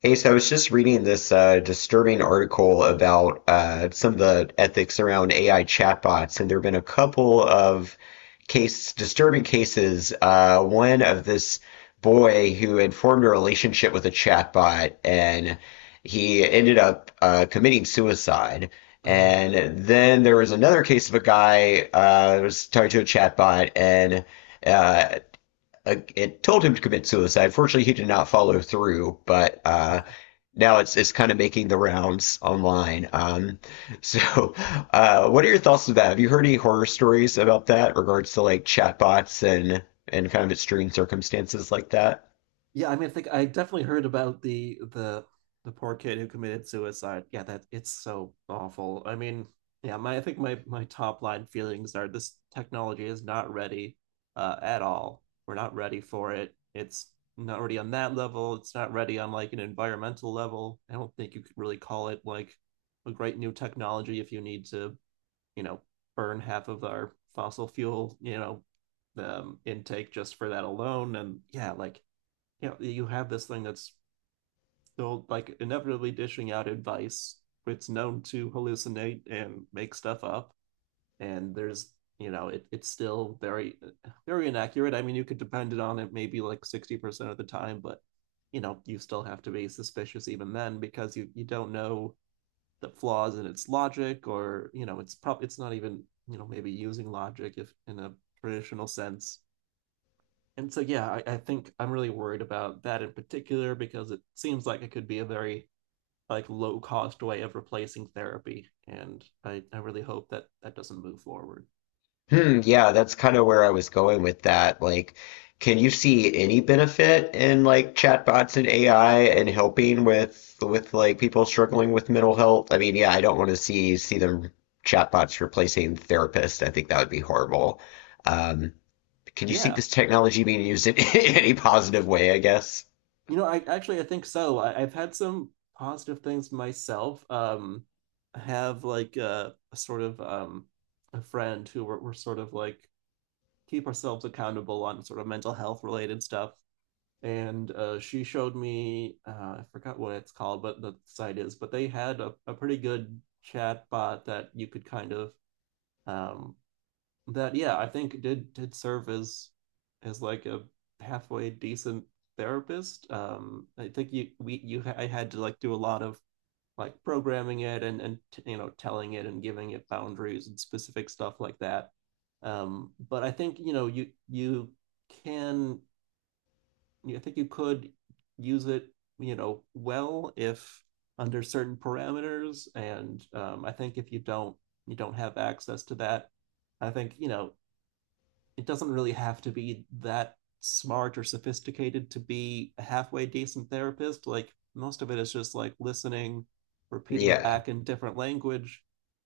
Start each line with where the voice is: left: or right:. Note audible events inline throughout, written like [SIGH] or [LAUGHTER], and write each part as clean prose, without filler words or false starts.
left: Hey, so I was just reading this disturbing article about some of the ethics around AI chatbots, and there have been a couple of case disturbing cases. One of this boy who had formed a relationship with a chatbot, and he ended up committing suicide.
right: Uh,
left: And then there was another case of a guy was talking to a chatbot, and uh, it told him to commit suicide. Fortunately, he did not follow through, but
right: yeah,
left: now it's kind of making the rounds online. [LAUGHS] So, what are your thoughts on that? Have you heard any horror stories about that, regards to like chatbots and kind of extreme circumstances like that?
right: yeah. I mean, I think I definitely heard about the poor kid who committed suicide. Yeah, that it's so awful. I mean, yeah. My I think my my top line feelings are this technology is not ready at all. We're not ready for it. It's not ready on that level. It's not ready on like an environmental level. I don't think you could really call it like a great new technology if you need to you know burn half of our fossil fuel intake just for that alone. And yeah, like you have this thing that's still like inevitably dishing out advice, it's known to hallucinate and make stuff up, and there's, you know, it's still very very inaccurate. I mean, you could depend on it maybe like 60% of the time, but you know you still have to be suspicious even then because you don't know the flaws in its logic, or it's probably, it's not even, maybe using logic if in a traditional sense. And so yeah, I think I'm really worried about that in particular because it seems like it could be a very like low cost way of replacing therapy, and I really hope that that doesn't move forward.
left: Hmm, yeah, that's kind of where I was going with that. Like, can you see any benefit in like chatbots and AI and helping with like people struggling with mental health? I mean, yeah, I don't want to see them chatbots replacing therapists. I think that would be horrible. Um, can you see
right: Yeah,
left: this technology being used in [LAUGHS] any positive way, I guess?
right: you know, I actually I think so. I've had some positive things myself. I have like a sort of a friend who were sort of like keep ourselves accountable on sort of mental health related stuff. And she showed me, I forgot what it's called, but the site is, but they had a pretty good chat bot that you could kind of, um, that yeah, I think did serve as like a halfway decent therapist. I think you we you I had to like do a lot of like programming it and telling it and giving it boundaries and specific stuff like that. But I think you know you you can I think you could use it, well, if under certain parameters. And I think if you don't, you don't have access to that, I think it doesn't really have to be that smart or sophisticated to be a halfway decent therapist. Like most of it is just like listening, repeating
left: Yeah.
right: back in different language.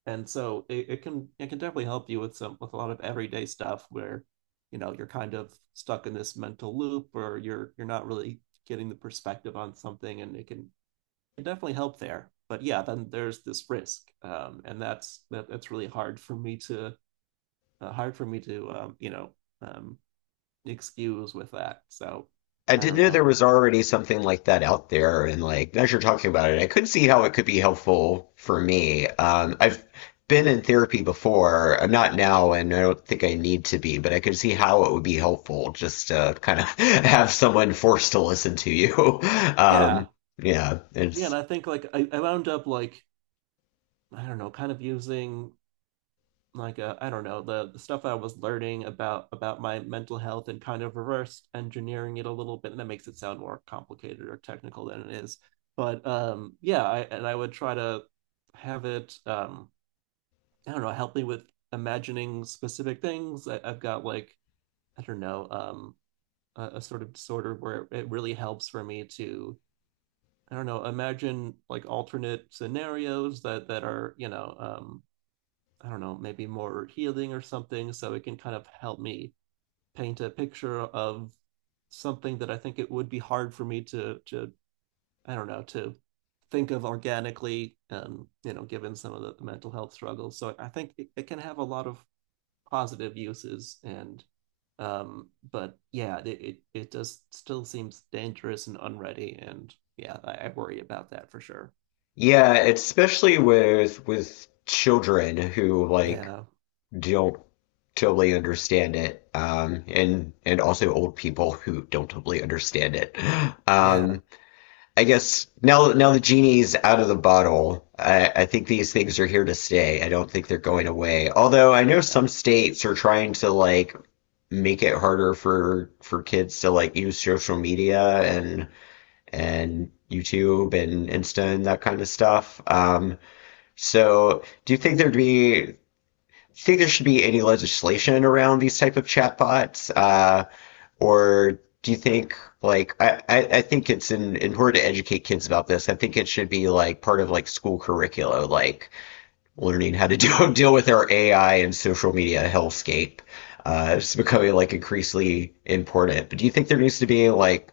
right: And so it can definitely help you with some, with a lot of everyday stuff where, you know, you're kind of stuck in this mental loop or you're not really getting the perspective on something, and it definitely help there. But yeah, then there's this risk. And that's really hard for me to hard for me to um, excuse with that. So
left: I
right: I
left: didn't
right: don't
left: know
right: know.
left: there was already something like that out there, and like as you're talking about it, I could see how it could be helpful for me. I've been in therapy before. I'm not now, and I don't think I need to be, but I could see how it would be helpful just to kind of [LAUGHS] have someone forced to listen to you. [LAUGHS]
right: Yeah.
left: Um, yeah,
right: Yeah. And
left: it's
right: I think like I wound up like, I don't know, kind of using like a, I don't know, the stuff I was learning about my mental health and kind of reverse engineering it a little bit. And that makes it sound more complicated or technical than it is. But yeah, I, and I would try to have it, I don't know, help me with imagining specific things. I've got like, I don't know, a sort of disorder where it really helps for me to, I don't know, imagine like alternate scenarios that are, you know, I don't know, maybe more healing or something, so it can kind of help me paint a picture of something that I think it would be hard for me to I don't know, to think of organically, you know, given some of the mental health struggles. So I think it can have a lot of positive uses and but yeah, it does still seems dangerous and unready, and yeah, I worry about that for sure.
left: yeah, especially with children who like
right: Yeah,
left: don't totally understand it, and also old people who don't totally understand it.
right: yeah,
left: Um, I guess now the genie's out of the bottle. I think these things are here to stay. I don't think they're going away. Although I know
right: yeah.
left: some states are trying to like make it harder for kids to like use social media and YouTube and Insta and that kind of stuff. So do you think there'd be think there should be any legislation around these type of chatbots, or do you think like think it's in order to educate kids about this, I think it should be like part of like school curricula, like learning how to [LAUGHS] deal with our AI and social media hellscape. It's becoming like increasingly important. But do you think there needs to be like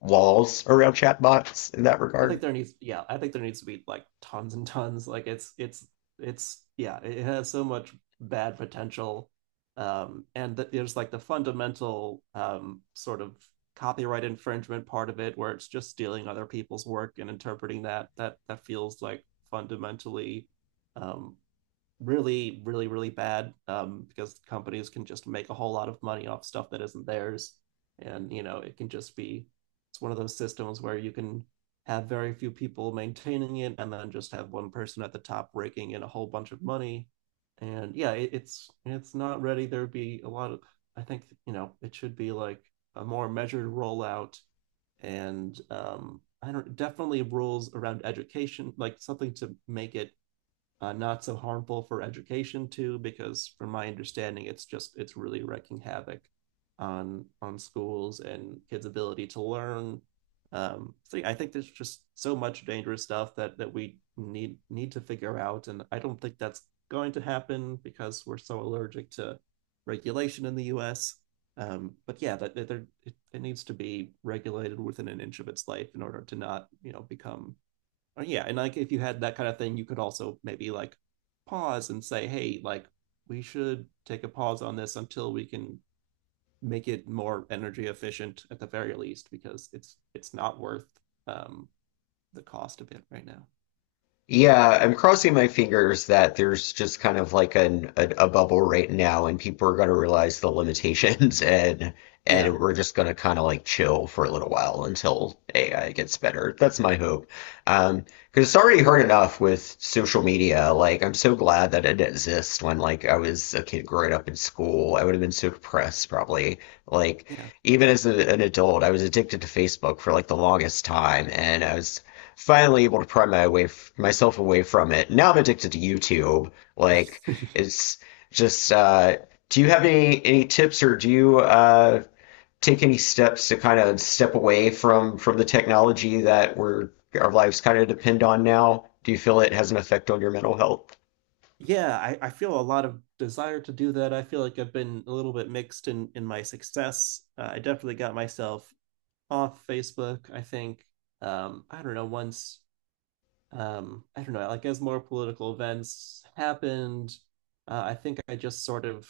left: laws around chatbots in that
right: I think
left: regard?
right: there needs, yeah, I think there needs to be like tons and tons. Like yeah, it has so much bad potential. And th there's like the fundamental sort of copyright infringement part of it, where it's just stealing other people's work and interpreting that. That feels like fundamentally um, really, really, really bad, because companies can just make a whole lot of money off stuff that isn't theirs. And, you know, it can just be, it's one of those systems where you can have very few people maintaining it and then just have one person at the top raking in a whole bunch of money. And yeah, it's not ready. There'd be a lot of, I think, you know, it should be like a more measured rollout. And I don't, definitely rules around education, like something to make it not so harmful for education too, because from my understanding, it's really wreaking havoc on schools and kids' ability to learn. So yeah, I think there's just so much dangerous stuff that that we need need to figure out, and I don't think that's going to happen because we're so allergic to regulation in the U.S. But yeah, it needs to be regulated within an inch of its life in order to not, you know, become yeah. And like if you had that kind of thing, you could also maybe like pause and say, hey, like we should take a pause on this until we can make it more energy efficient at the very least, because it's not worth um the cost of it right now.
left: Yeah, I'm crossing my fingers that there's just kind of like a bubble right now, and people are going to realize the limitations, [LAUGHS] and
right: Yeah.
left: we're just going to kind of like chill for a little while until AI gets better. That's my hope. Um, because it's already hard enough with social media. Like, I'm so glad that it exists. When like I was a kid growing up in school, I would have been so depressed probably. Like,
right: Yeah.
left: even as an adult, I was addicted to Facebook for like the longest time, and I was finally able to pry my way myself away from it. Now I'm addicted to YouTube. Like
right: [LAUGHS]
left: it's just. Do you have any tips, or do you take any steps to kind of step away from the technology that we're our lives kind of depend on now? Do you feel it has an effect on your mental health?
right: Yeah, I feel a lot of desire to do that. I feel like I've been a little bit mixed in my success. I definitely got myself off Facebook, I think. I don't know, once I don't know, like as more political events happened, I think I just sort of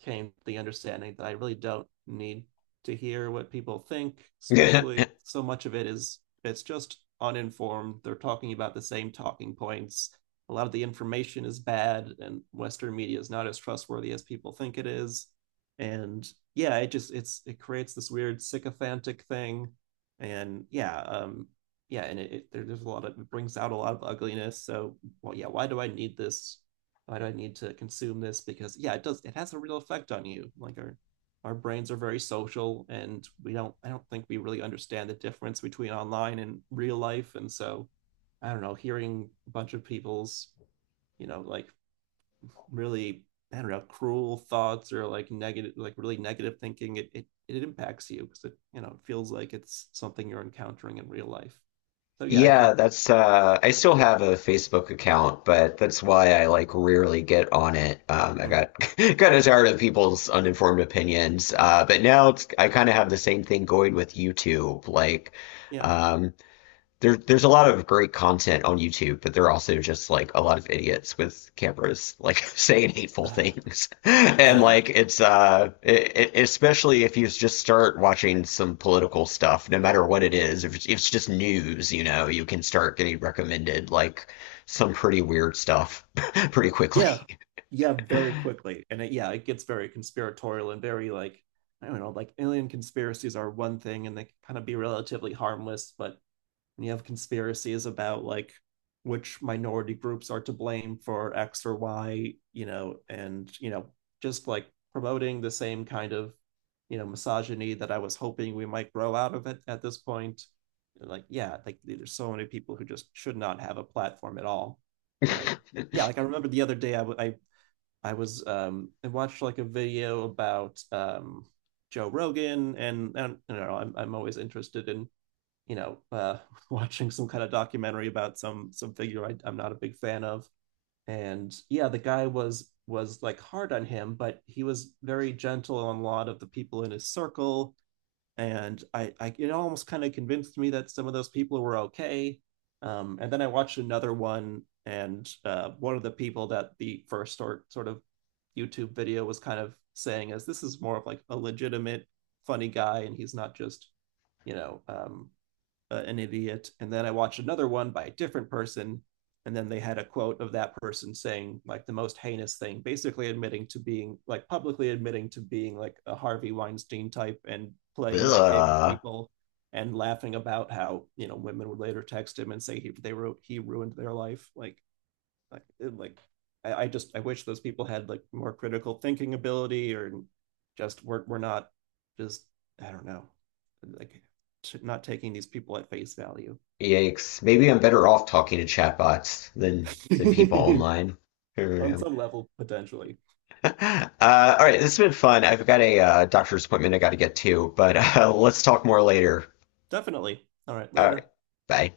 right: came to the understanding that I really don't need to hear what people think,
left: [LAUGHS]
right: especially so much of it is it's just uninformed. They're talking about the same talking points. A lot of the information is bad, and Western media is not as trustworthy as people think it is. And yeah, it just it creates this weird sycophantic thing. And yeah, yeah, and there's a lot of, it brings out a lot of ugliness. So, well, yeah, why do I need this? Why do I need to consume this? Because yeah, it does. It has a real effect on you. Like our brains are very social, and we don't. I don't think we really understand the difference between online and real life. And so, I don't know. Hearing a bunch of people's, you know, like really, I don't know, cruel thoughts or like negative, like really negative thinking, it impacts you because it you know it feels like it's something you're encountering in real life. So yeah, I think.
left: Yeah, that's I still have a Facebook account, but that's why I like rarely get on it. I
right: Mhm.
left: got [LAUGHS] kind of tired of people's uninformed opinions. But now it's I kind of have the same thing going with YouTube. Like
right: Yeah.
left: um there's a lot of great content on YouTube, but there are also just like a lot of idiots with cameras, like [LAUGHS] saying hateful
right: Ah,
left: things, [LAUGHS] and
right: yeah.
left: like it's especially if you just start watching some political stuff, no matter what it is, if it's just news, you know, you can start getting recommended like some pretty weird stuff [LAUGHS] pretty
right: Yeah.
left: quickly.
right: Yeah, very quickly. And yeah, it gets very conspiratorial and very like, I don't know, like alien conspiracies are one thing and they can kind of be relatively harmless, but, and you have conspiracies about like which minority groups are to blame for X or Y, you know, and you know, just like promoting the same kind of, you know, misogyny that I was hoping we might grow out of it at this point. Like, yeah, like there's so many people who just should not have a platform at all. Um,
left: [LAUGHS]
right: yeah, like I remember the other day I watched like a video about Joe Rogan. And I don't know, I'm always interested in, you know, [LAUGHS] watching some kind of documentary about some figure I'm not a big fan of. And yeah, the guy was like hard on him, but he was very gentle on a lot of the people in his circle. And I, it almost kind of convinced me that some of those people were okay. And then I watched another one, and one of the people that the first sort of YouTube video was kind of saying is this is more of like a legitimate funny guy, and he's not just, you know um, an idiot. And then I watched another one by a different person. And then they had a quote of that person saying like the most heinous thing, basically admitting to being like, publicly admitting to being like a Harvey Weinstein type and playing that game with
left: Ugh.
right: people, and laughing about how, you know, women would later text him and say they wrote, he ruined their life. Like, like, like I just, I wish those people had like more critical thinking ability, or just we're not just, I don't know, like, not taking these people at face value.
left: Yikes! Maybe I'm better off talking to chatbots than people
right: [LAUGHS]
left: online. I don't
right: On
left: know.
right: some level, potentially.
left: [LAUGHS] All right, this has been fun. I've got a doctor's appointment I got to get to, but [LAUGHS] let's talk more later.
right: Definitely. All right,
left: All right,
right: later.
left: bye.